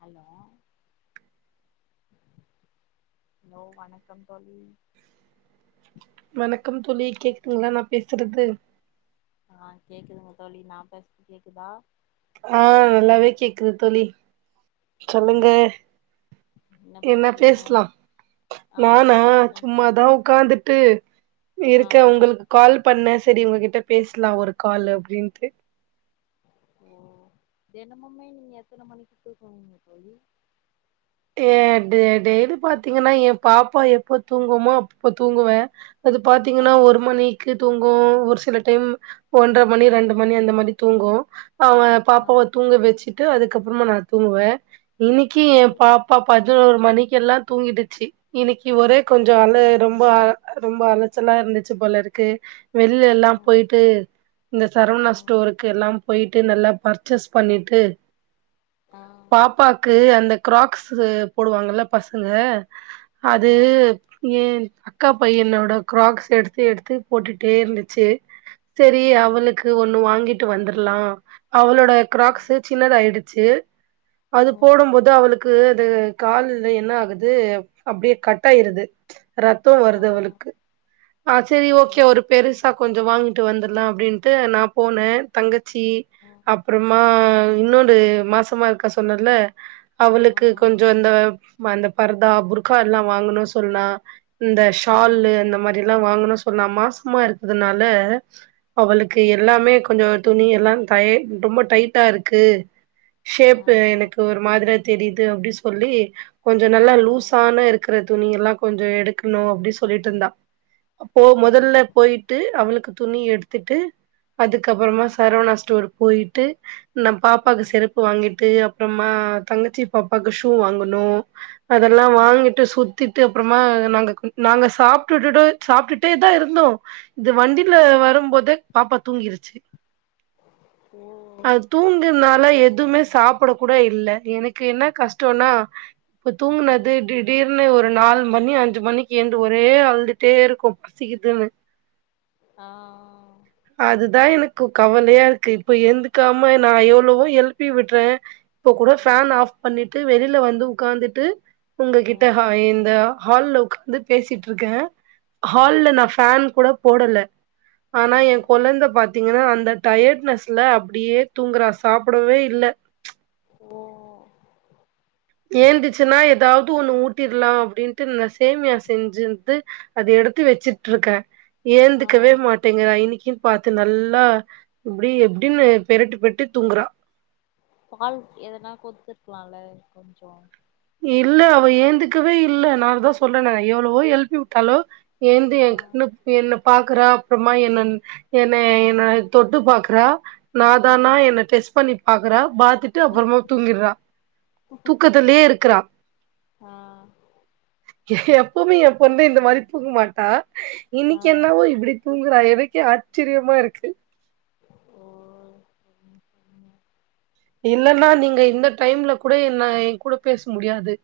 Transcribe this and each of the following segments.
Hello hello வணக்கம் தோழி வணக்கம் தோழி கேக்குதுங்களா நா பேசுறது அ கேக்குதுங்க தோழி நா பேசுறது கேக்குதா ஆ நல்லாவே கேக்குது தோழி ஆ சொல்லுங்க என்ன பேசலா ஆ நானா பேசலா தோழி சும்மாதா ஒ உக்காந்துட்டு நீ ஆ இருக்க ஒங்களுக்கு கால் பண்ண சரி உங்ககிட்ட பேசலா ஒரு கால் அப்டின்ட்டு ஓ தெனமுமே நீங்க எத்தன மணிக்கு தூங்குவீங்க தோழி ஏ டெ டெய்லி பாத்தீங்கனா ஏ பாப்பா எப்ப தூங்குமோ அப்ப தூங்குவ அது ஆ பாத்தீங்ன்னா ஒரு மணி க்கே தூங்கு ஒரு சில டைம் ஒன்ற மணி ரெண்டு மணி அந்த மாரி தூங்கு அவ ஆ பாப்பாவ தூங்க வச்சுட்டு அதுக்கப்புறமா நா தூங்குவ இன்னைக்கி என் பாப்பா பதினோரு மணிக்கெல்லா தூங்கிடுச்சி இன்னிக்கி ஒரே கொஞ்சொ அழ ரொம்ப ஆ ரொம்ப அலச்சலா இருந்துச்சு போலருக்கு வெளியெல்லா ம் போயிட்டு இந்த சரவணா ம் ஸ்டோருக்கு எல்லா போயிட்டு நல்லா பர்ச்சேஸ் பண்ணிட்டு ஆ பாப்பாக்கு அந்த கிராக்ஸு போடுவாங்கல்ல பசங்க அது ஆ ஏ அக்கா பையனோட க்ராக்ஸ் எடுத்து எடுத்து போட்டுட்டே இருந்துச்சு செரி ஆ அவளுக்கு ஒண்ணு வாங்கிட்டு வந்துரலா அவளோட ஆ கிராக்ஸ் சின்னதா ஆயிடுச்சு அது ம் போடும் போது அவுளுக் அது து கால்ல என்ன ஆகுது அப்டியே கட் ஆயிருது ரத்தோ ஆ வருது அவளுக்கு ஆ செரி ஓ ஓகே ஒரு பெருசா கொஞ்சோ வாங்கிட்டு வந்தர்லா அப்டின்ட்டு நா போனே தங்கச்சி ஒ அப்புறமா இன்னொரு மாசமா இருக்கா சொன்னல அவளுக்கு ம் கொஞ்சோ இந்த மா இந்த பரதா புர்க்கா எல்லா வாங்கணு சொன்னா இந்த ம் ஷால்லு அந்த மாரி எல்ல வாங்குனு சொன்னா மாசமா இருக்கிறதனால அவளுக்கு ம் எல்லாமே கொஞ்சோ துணி எல்லா த ரொம்ப டைட்டா இருக்கு ஆ ஷேப்பு எனக்கு ஒரு மாதிரியா தெரியுது அப்டி சொல்லி கொஞ்சோ நல்லா ஆ லூஸானருக் க்கிற துணியெல்லா கொஞ்ச எடுக்கணு அப்டி சொல்லிட்ருந்தா போ ஓ மொதல்ல போயிட்டு அவளுக்கு துணி எடுத்துட்டு அதுக்க அப்பறமா ம் சரவணா ஸ்டோர் போயிட்டு நா பாப்பாக்கு ம் செருப்பு வாங்கிட்டு அப்றமா தங்கச்சி பாப்பாக்கு ஷூ வாங்கணு ஆ அதெல்லா வாங்கிட்டு சு திட்டு அப்றமா நாங்க நாங்க சாப்ட்டுட்டு சாப்ட்டுட்டே தா இருந்தோ இது வண்டியில வரும் போதே பாப்பா தூங்கிருச்சு ஓ அத் தூங்குனொல எதுவுமே சாப்பிட கூட இல்ல எனக்கு என்ன கஷ்டோனா இப்ப தூங்குனது ம் டிட் திடீர்னு ஒரு நால் மணி அஞ்சு மணிக்கு ஏந்து ஒரே அழுதுட்டேருக்கு பசிக்குதுன்னு [inaudible] ஆ அதுதா எனக்கு கவலையாருக்கு இப்ப எந்துக்காம நா எவ்வளவோ எழுப்பி விடுறே இப்போ கூட ஆ ஃபேன் ஆஃப் பண்ணிட்டு ய் வந்து உக்காந்துட்டு ஆ உங்ககிட்ட ஹாய் இந்த ஹாய் ஹால்ல வந்து பேசிட்டுருக்கே ஆ ஹால்ல நா ஃபேன் கூட போடல ஆ ஆனா எ கொழந்த பா பாத்தீங்கன்னா அந்த டயர்ட்னஸ்ல அப்டியே தூங்குறா சாப்டவே இல்ல ஓ ஏந்துச்சுன்னா எதாவ்து ஒண்ணு ஊட்டிலா அப்டின்ட்டு இந்த சேமியா செஞ்சிந்து அது எடுத்து வெச்சிட்டுருக்கே ஆ ஏந்துக்கவே மாட்டேங்றா இன்னைக்ன் பாத்து நல்லா இப்டி எப்டின்னு பெருட்டு பெட்டு தூங்குறா பால் எதனா குடுத்துருக்கலாம்ல கொஞ்சோம் இல்ல அவ ஏந்துக்கவே இல்ல நான் தான் சொல்றனே எவ்ளவோ எழுப்பி விட்டாலோ ஏந்து என் ஆ கண்ணு என்ன பாக்குறா அப்புறமா என்ன என்ன என்ன தொட்டு பாக்றா நா ஆ தானா என்ன டெஸ் பண்ணி பாக்குறா பாத்துட்டு அப்புறமா தூங்கிட்றா தூக்கத்திலே இருக் க்குறா ஆ எப்பவுமே என் பொண்ணு இந்த மாரி தூங்க மாட்டா ஆ இன்னிக்கு என்னவோ இப்டி தூங்குறா எனக்கே ஆச்சரியமா இருக்கு ஓ ம் ம் இல்லன்னா நீங்க இந்த டைம்ல கூட என்ன என் கூட பேச முடியாது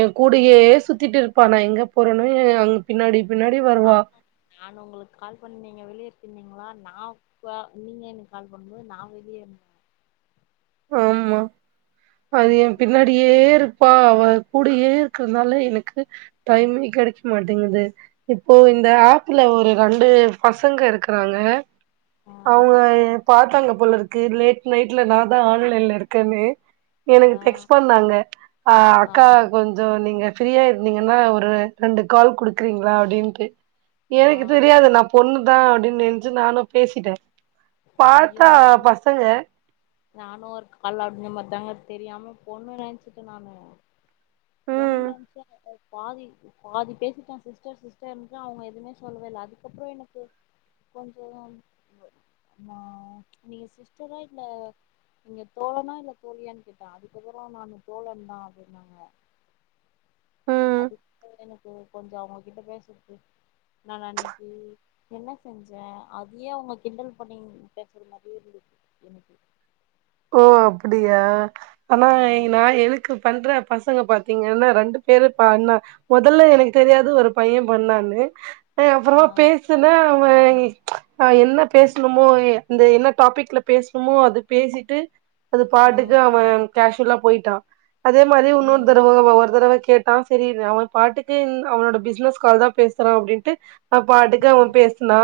என் ஆ கூடயே சுத்திட்டு இருப்பா நான் எங்கே போறனோ ஏன் பின்னாடி பின்னாடி வருவா ஆமா நான் உங்களுக்கு கால் பண்ணீங்க நீங்க வெளிய இருக்கேன்னீங்ளா நான் ப்பா நீங்க எனக்கு கால் பண்ணும்போது நான் வெளியே இருந் ஆம்மா அது என் பின்னாடியே இரு ப்பா அவ கூடயே இருக்கறனால எனக்கு டைம்மே கெடைக்க மாட்டேங்குது இப்போ இந்த ஆப்ல ஒரு ரெண்டு பசங்க இருக்கறாங்க ஆ அவங்க பாத்தாங்க போல இருக்கு லேட் நைட்ல நா தான் ஆன்லைன்ல இருக்கன்னு ஆ எனக்கு டெக்ஸ் பண்ணாங்க ஆ அக்கா கொஞ் கொஞ்ஜோம் நீங்க ஃப்ரீயா இருந்தீங்கன்னா ஒரு ரெண்டு கால் குடுக்குறீங்ளா அப்டின்ட்டு ஆ எனக்கு தெரியாது நா பொண்ணு தா அப்டின்னு நெனச்சு நானும் பேசிட்டேன் பாத்தா பசங்க நானும் ஒரு கால் அந்த மாரி தாங்க தெரியாம பொண்ணு நெனச்சிட்டே நானு பொண் ம், நெனச்சா நல்லது பாதி பாதி பேசிட்டேன் சிஸ்டர் சிஸ்டர்னு அவங்க எதுமே சொல்லவே இல்ல அதுக்கப்பறம் எனக்கு கொஞ்சம் நா நீங்க சிஸ்டரா இல்ல நீங்க தோழனா இல்ல தோழியான் கேட்டன் அதுக்கப்பறம் நானு தோழன் தான் அப்டின்னாங்க ம். அதுக்கு எனக் க்கு கொஞ்ச அவங்கிட்ட பேசுறதுக்கு நா அன்னிக்கு என்ன செஞ்சேன் அதயே அவங்க கிண்டல் பண்ணி பேசுற மாரியே இருந்தது எனக்கு ஓ அப்டியா ஆனா ஆ நா எதுக் க்கு பண்ற பசங்க பாத்தீங்கன்னா ரெண்டு பேரு பன்ன மொதல்ல எனக்கு தெரியாது ஒரு பையன் பொண்ணான்னு ஆ அப்பறமா பேஸ் துனா அவன் என்ன பேசணுமோ அந்த என்ன டாபிக்ல பேசணுமோ அது பேசி ட்டு அது ம் பாட்டுக்கு அவன் காேஷுவலா போயிட்டான் அதே மாரி உன்னொரு ம் தடவ ஒரு தடவ கேட் நா செரி அவன் பாட்டுக்கு அவனோட பிஸ்னஸ் கால் தான் பேசுறான் அப்டின்ட்டு அவன் பாட்டுக்கு அவன் ம் பேசுனா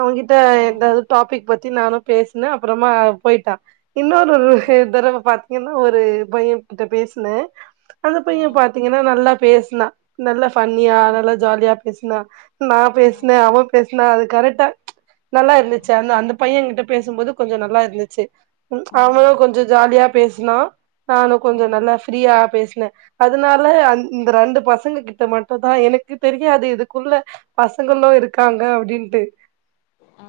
அவன்கிட்ட ம் எதாவது டாபிக் பத்தி நானு பேசுனே அப்புறமா போயிட்டா இன்னொரு ம் தடவ பாத் என்ன ஒரு பையன் கிட்ட பேசுனே அந்த பையன் ம் பாத்தீ ஏன்னோ நல்லா பேசுனா நல்லா ஃபண்ணியா நல்லா ஜாலியா பேசுனா நான் பேசுனே அவன் பேசுனா அது கரெக்டா நல்லா இருந்துச்சி அந்த அந்த பையன்கிட்ட பேசும்போது கொஞ்சம் நல்லா இருந்துச்சி ம் அவனு ம் கொஞ்சோ ஜாலியா பேசுனா நானும் கொஞ்ச ம் நல்லா ஃப்ரீயா பேசுனே அதனால அந் இந்த ரெண்டு பசங்க கிட்ட மட் டும் தா எனக்கு தெரியாது இதுக்குள்ள பசங்களு இருக்காங்க அப்டின்ட்டு ஆ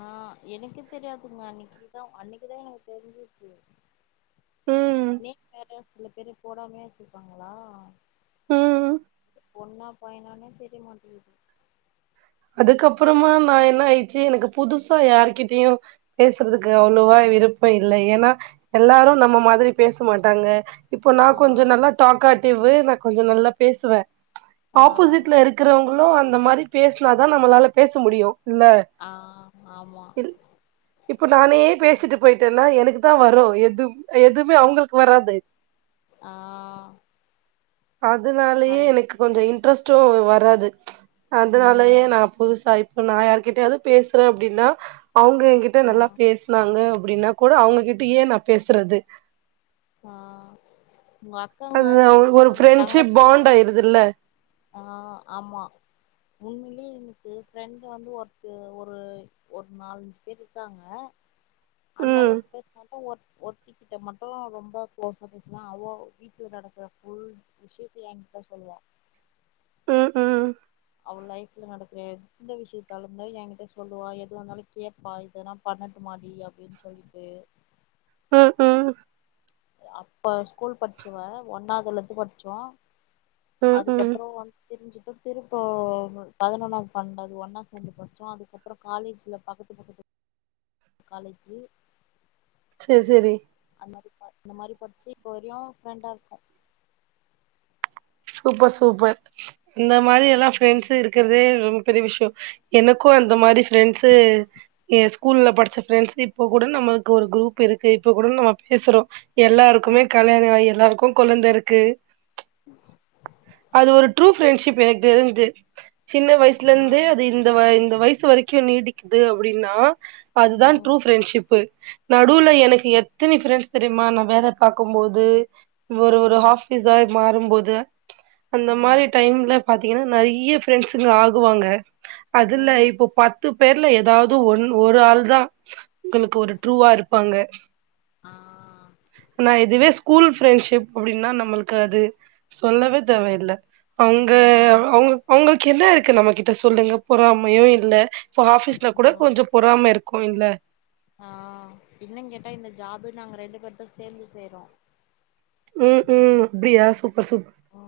எனக்கு தெரியாதுங்க அன்னிக்குதான் அன்னிக்குதான் எனக்கு தெரிஞ்சிது ம் நீ வேற சில பேரு போடாமே வச்சிருப்பாங்களா ம் பொண்ணா பயனானே தெரிய மாட்டேங்குது அதுக்கப்பறமா நான் என்ன ஆயிடுச்சு எனக்கு புதுசா யார்கிட்டயு பேசுறதுக்கு அவ்ளோவா விருப்பம் இல்லை ஏன்னா எல்லாரும் நம்ம மாதிரி பேச மாட்டாங்க இப்போ ஆ நான் கொஞ்சம் நல்லா டாக்காடிவ் நான் கொஞ்சம் நல்லா பேசுவே ஆ ஆப்போசிட்ல இருக் இருக்கிறவங்களும் அந்த மாரி பேசினாதான் நம்மளால பேச முடியும் இல்ல ஆ ஆமா இப்ப நானே பேசிட்டு போயிட்டேன்னா எனக்கு தான் வரும் எது எதுவுமே அவங்களுக்கு வராது ஆ அதனாலயே கரெக்ட் எனக்கு கொஞ்சம் இன்ட்ரெஸ்டும் வராது அதனா இல்லயே ம் நா புதுசா இப்ப நான் யார்கிட்டயாவது பேசுறேன் அப்டின்னா அவுங்க என்கிட்ட ஆ நல்லா பேஸ் நாங்க அப்டின்னா கூட அவங்ககிட்டயே நான் பேசுறது ஆ உங்க அக்காங்க சிஸ் உங்க தங்கச்சிங்க துல்ல ஆ ஆமா உண்மையிலயே எனக்கு ஃப்ரெண்டு வந்து ஒருத்த ஒரு ஒரு நாலஞ்சு பேர் இருக்காங்க அந்த ம் அளவுக்கு பேச மாட்டோ ஒர்த் ஒர்த்திக்கிட்ட மட்டும் ரொம்ப குளோஸா பேசுவ அவ வீட்ல நடக்கிற புல் விஷியத்த ஏ கிட்ட சொல்லுவா ம் ம் அவள் லைஃப்ல நடக்கிற எந்த விஷியத்தாலுமே என்கிட்ட சொல்லுவா எதுவா இருந்தாலு கேப்பா இதல்லா பண்ணட்டு மாடி அப்டின்னு சொல்லிட்டு ம் ம் அப்ப ஸ்கூல் படிச்சவ ஒன்னாவுதுலந்து படிச்சோ ம் ம் அதுக்கப்றோ வந் பிரிஞ்சுட்டு திருப்போ பதினொன்னாவுது பன்னென்டாவுது ஒன்னா சேந்து படிச்சோ அதுக்கப்றோ காலேஜில பக்கத்து பக்கத்து [inaudible] காலேஜீ சேர் சேரி அந்த மாரி இந்த மாரி படிச்சு இப்போரையு ஃப்ரெண்டா இருக்கோ சூப்பர் சூப்பர் இந்த மாரியெல்லா ஃப்ரெண்ட்ஸ் இருக்குறதே ரொம்ப பெரிய விஷியோ எனக்கு அந்த மாரி ஃப்ரெண்ட்ஸு ஏ ஸ்கூல்ல படிச்சு ஃப்ரெண்ட்ஸு இப்ப கூட நம்மளுக்கு ஒரு குரூப் இருக்கு இப்ப கூட நம்ம பேசுறோ எல்லாருக்குமே ஆ கல்யாணோ ஆகி எல்லாருக்கு கொழந்த இருக்கு [unintelligible] அது ஒரு ட்ரூ ஃப்ரெண்ட்ஷிப் எனக்கு தெரிஞ்சு சின்ன வயசுல இருந்து அது ஆ இந் த இந்த வயசு வரைக்கு நீடிக்குது அப்டின்னா அதுதா ட்ரூ ம் ஃப்ரெண்ட்ஷிப்பு நடுவுல எனக்கு எத்தினி ஃப்ரெண்ட்ஸ் தெரியுமா நா வேல பாக்கும்போது ஒரு ஒரு ஆ ஹாஸ் ஹிசாய் மாறும்போது அந்த மாரி ஆ டைம்ல பாத்தீங்கன்னா நெறைய ஃப்ரெண்ட்ஸுங்க ஆகுவாங்க ஓ அதுல இப்போ பத் பத்து பேர்ல எதாவுது ஒன் ஒரு ஆள் தா உங்களுக்கு ஒரு ட்ரூவா இருப்பாங்க ஆ ஆனா இதுவே ஸ்கூல் ஃப்ரெண்ட்ஷிப் அப்டின்னா நம்மளுக்கு அது சொல்லவே தேவயில்ல அங்க ம் அவுங்க அவுங்களுக்கு என்ன இருக்கு நம்மகிட்ட சொல்லுங்க பொறாமையு இல்ல இப்ப ஆஃபீஸ்ல கூட ம் கொஞ்சோ பொறாம இருக்கு இல்ல ஆ இன்னு கேட்டா இந்த ஜாப் நாங்க ரெண்டு பேரு சேந்து செய்றோ ம் அப்டியா சூப்பர் சூப்பர் ஆ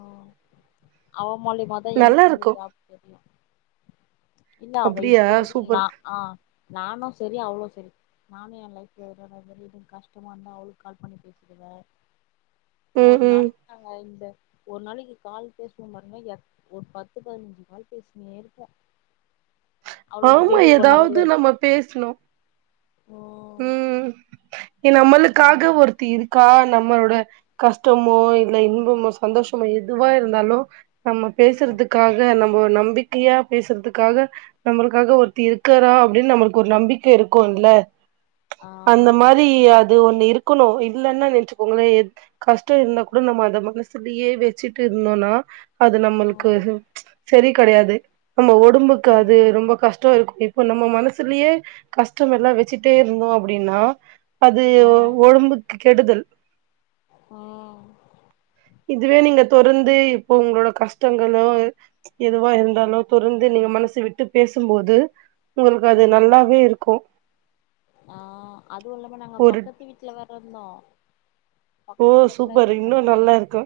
அவ மூலியுமாதா நல்லா எனக்கு இந்த இருக்கு ஜாப் தெரியு இல்ல அவ அப்டியா இப்ப வரைக்கு ந சூப்பர் ஆ நானு சரி அவளு சரி நானு ஏ லைஃப்ல எதுனா கஷ்டமா இருந்தா அவளுக்கு கால் பண்ணி பேசுவே [inaudible] ஒரு ம் நாளைக்கி தாங்க இந்த ஒரு நாளைக்கு கால் பேசுவோ பாருங்க எத் ஒரு பத்து பதினஞ்சி கால் பேசினே இருப்போ அவளோட ஆமா பேபி கொன்னாரெல்ல ஏதாவது நம்ம பேசணு ம் ம் நம்மளுக்காக அதனால ஒருத்தி இருக் கா நம்மளோட கஷ்டமோ இல்ல இன்பமோ சந்தோஷமோ எதுவா இருந்தாலோ நம்ம பேசுறதுக்காக நம்மள நம்பி க்கியா பேசுறதுக்காக நம்மளுக்காக ஒருத்தி இருக்கரா அப்டின்னு நம்மளுக்கு ஒரு நம்பிக்க இருக்கும்ல்ல ஆ அந்த மாரி அது ஒண்ணு இருக்குணு இல்லன்னா நெச்சக்கோங்களே கஷ்டோ இருந்தா கூட நம்ம அத மனசுலியே வச்சுட்டு இருந்தோம்னா அது நம்மளுக்கு செரி கெடையாது நம்ம ஒடும்புக்கு அது ரொம்ப கஷ்ட இருக்கோ இப்போ நம்ம மனசுலியே கஷ்டோமெல்லா வச்சிட்டே இருந்தோ அப்டின்னா அது ஆ ஒடம்புக்கு கெடுதல் ம் இதுவே நீங்க தொரந்து இப்போ உங்களோட கஷ்டங்களோ எதுவா இருந்தாலோ தொரந்து நீங்க மனசு விட்டு பேசும்போது உங்களுக்கு அது ம் நல்லாவே இருக்கும் ஆ அதுவும் இல்லாம நாங்க பக்கத்து வீட்ல வேர இந்தோ ஓ பக்கத்து பக்கத்துலா சூப்பர் இருந்த இன்னு மார்னா ஏ நல்லா இருக்கு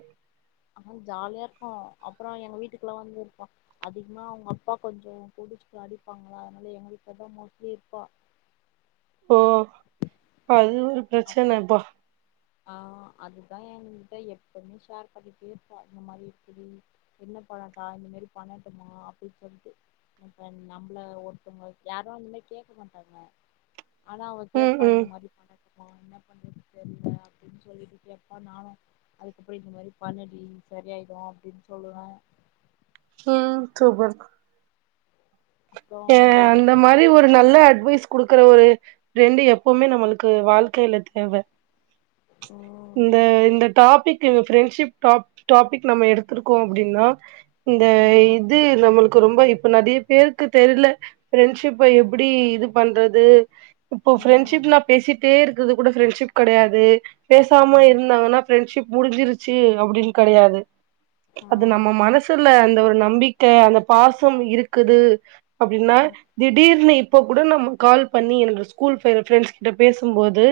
ஆ ஜாலியா இருக்கோ அப்பறோ எங்க வீட்டுக்குலா வந்து இருப்போ அதிகமா அவங்க அப்பா கொஞ்சோ குடிச்சிட்டு அடிப்பாங்களா அதனால எங்க வீட்லதா மோஸ்ட்லி இருப்பா ஓ அது ஒரு அப் பிரச்சன ஆ அது தா என்கிட்ட எப்பமே ஷேர் பண்ணிட்டே இருப்பா இந்த மாரி இப்டி என்ன பண்ணட்டா இந்த மேரி பண்ணட்டுமா அப்டின் சொல்ட்டு இப்ப நம்மள ஒருத்தவங்க யாரோ அந்த மேரி கேக்க மாட்டாங்க ஆனா அவ ம் கேப்பா இந்த ம் மாரி பண்ணட்டுமா என்ன பண்றது தெர்ல அப்டின் சொல்லிகிட்டே இருப்பா நானு அதுக்கப்பறோ இந்த மாரி பண்ணுடி சரியாயிடு அப்டின் சொல்லுவன் ம் சூப்பர் அப்புறோ ஏ அவங்க அந்த மாரி ஒரு நல்ல அட்வைஸ் குடுக்கற ஒரு ஃபிரெண்டு எப்பவுமே நம்மளுக்கு வாழ்க்கையில தேவ ஓ இந்த இந்த டாபிக்கு ப்ரெண்ட்ஷிப் டாப் டாபிக் நம்ம எடுத்திருக்கோ அப்டின்னா இந்த ம் இது நம்மளுக்கு ரொம்ப இப்ப நறையா பேரு க்கு தெர்ல ஃபிரண்ட்ஷிப்ப எப்டி இது பண்றது இப்போ ம் ஃபிரண்ட்ஷிப்னா பேசிட்டே இருக்கறது கூட ஃபிரண்ட்ஷிப் கெடையாது பேசாம ம் ம் இருந்தாங்கன்னா ஃபிரண்ட்ஷிப் முடிஞ்சிருச்சி அப்டின் கெடையாது அது நம்ம மனசுல அந்த ஒரு நம்பிக்க அந்த பாசம் இருக்குது அப்டின்னா திடீர்னு இப்ப கூட நம்ம கால் பண்ணி என்னோட ஸ்கூல் பிர ஃபிரண்ட்ஸ் கிட்ட பேசும்போது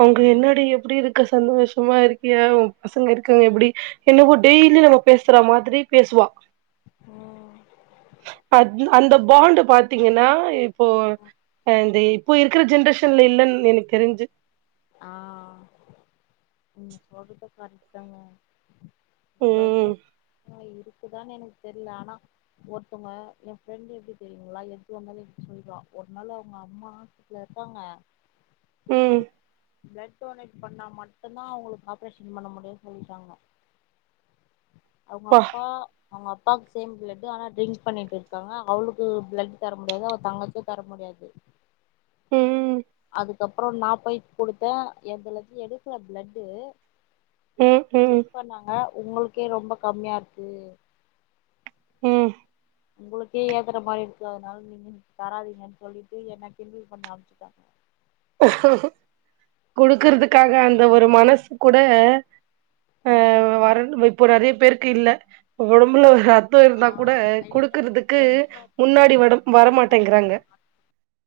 அவுங்க ம் என்னாடி எப்டி இருக்க சந்தோஷமா இருக்கியா ஓ பசங்க இருக்காங்க எப்டி என்னவோ டெய்லி நம்ம பேசுற மாரி பேசுவா ம் அது அந்த பாண்டு பாத்தீங்கன்னா இப்போ ஆ இந்த இப்போ இருக்கற ஜென்ரேஷன்ல இல்லன்னு எனக்கு தெரிஞ்சி ஆ நீங்க சொல்றது கரட்தாங்க ம் பசஸ் இருக்குதான்னு எனக்கு தெர்ல ஆனா ஒருத்தவங்க என் ஃபிரண்டு எப்டி தெரியுங்களா எது வந்தாலும் என்கிட்ட சொல்லிருவா ஒரு நாளு அவங்க அம்மா ட்ல இருக்காங்க ம் பிளட் டொனேட் பண்ணா மட்டுந்தா அவுங்களுக்கு ஆப்ரேஷன் பண்ண முடியுன்னு சொல்லிட்டாங்க அவுங்க ப்பா அப்பா அவுங்க அப்பாவுக்கு சேம் பிளடு் ஆனால் ட்ரிங்க்ஸ் பண்ணிட்டு இருக்காங்க அவளுக்கு பிளட் தர முடியாது அவ தங்கச்சியும் தர முடியாது ம் அதுக்கப்புறம் நா போயி குடுத்தேன் என் பிளடு எடுக்கல பிளடு ம் ம் செக் பண்ணாங்க உங்களுக்கே ரொம்ப கம்மியா இருக்கு ம் உங்களுக்கே ஏத்துற மாரி இருக்கு அதனால நீங்க தராதீங்கன்னு சொல்லிட்டு என்ன கிண்டல் பண்ணி ஆம்பிச்சுட்டாங்க குடுக்கறதுக்காக அதுக்கப்புறோ அந்த ஒரு மனசு கூட ம் [unintelligible] இப்போ நறைய பேருக்கு இல்ல ஒடம்புல ஆ இருந்தா கூட ஐ வி குடுக்குறதுக்கு கார்டு போட முன்னாடி வட நம்மளுக்கு வரமாட்டேங்கிறாங்க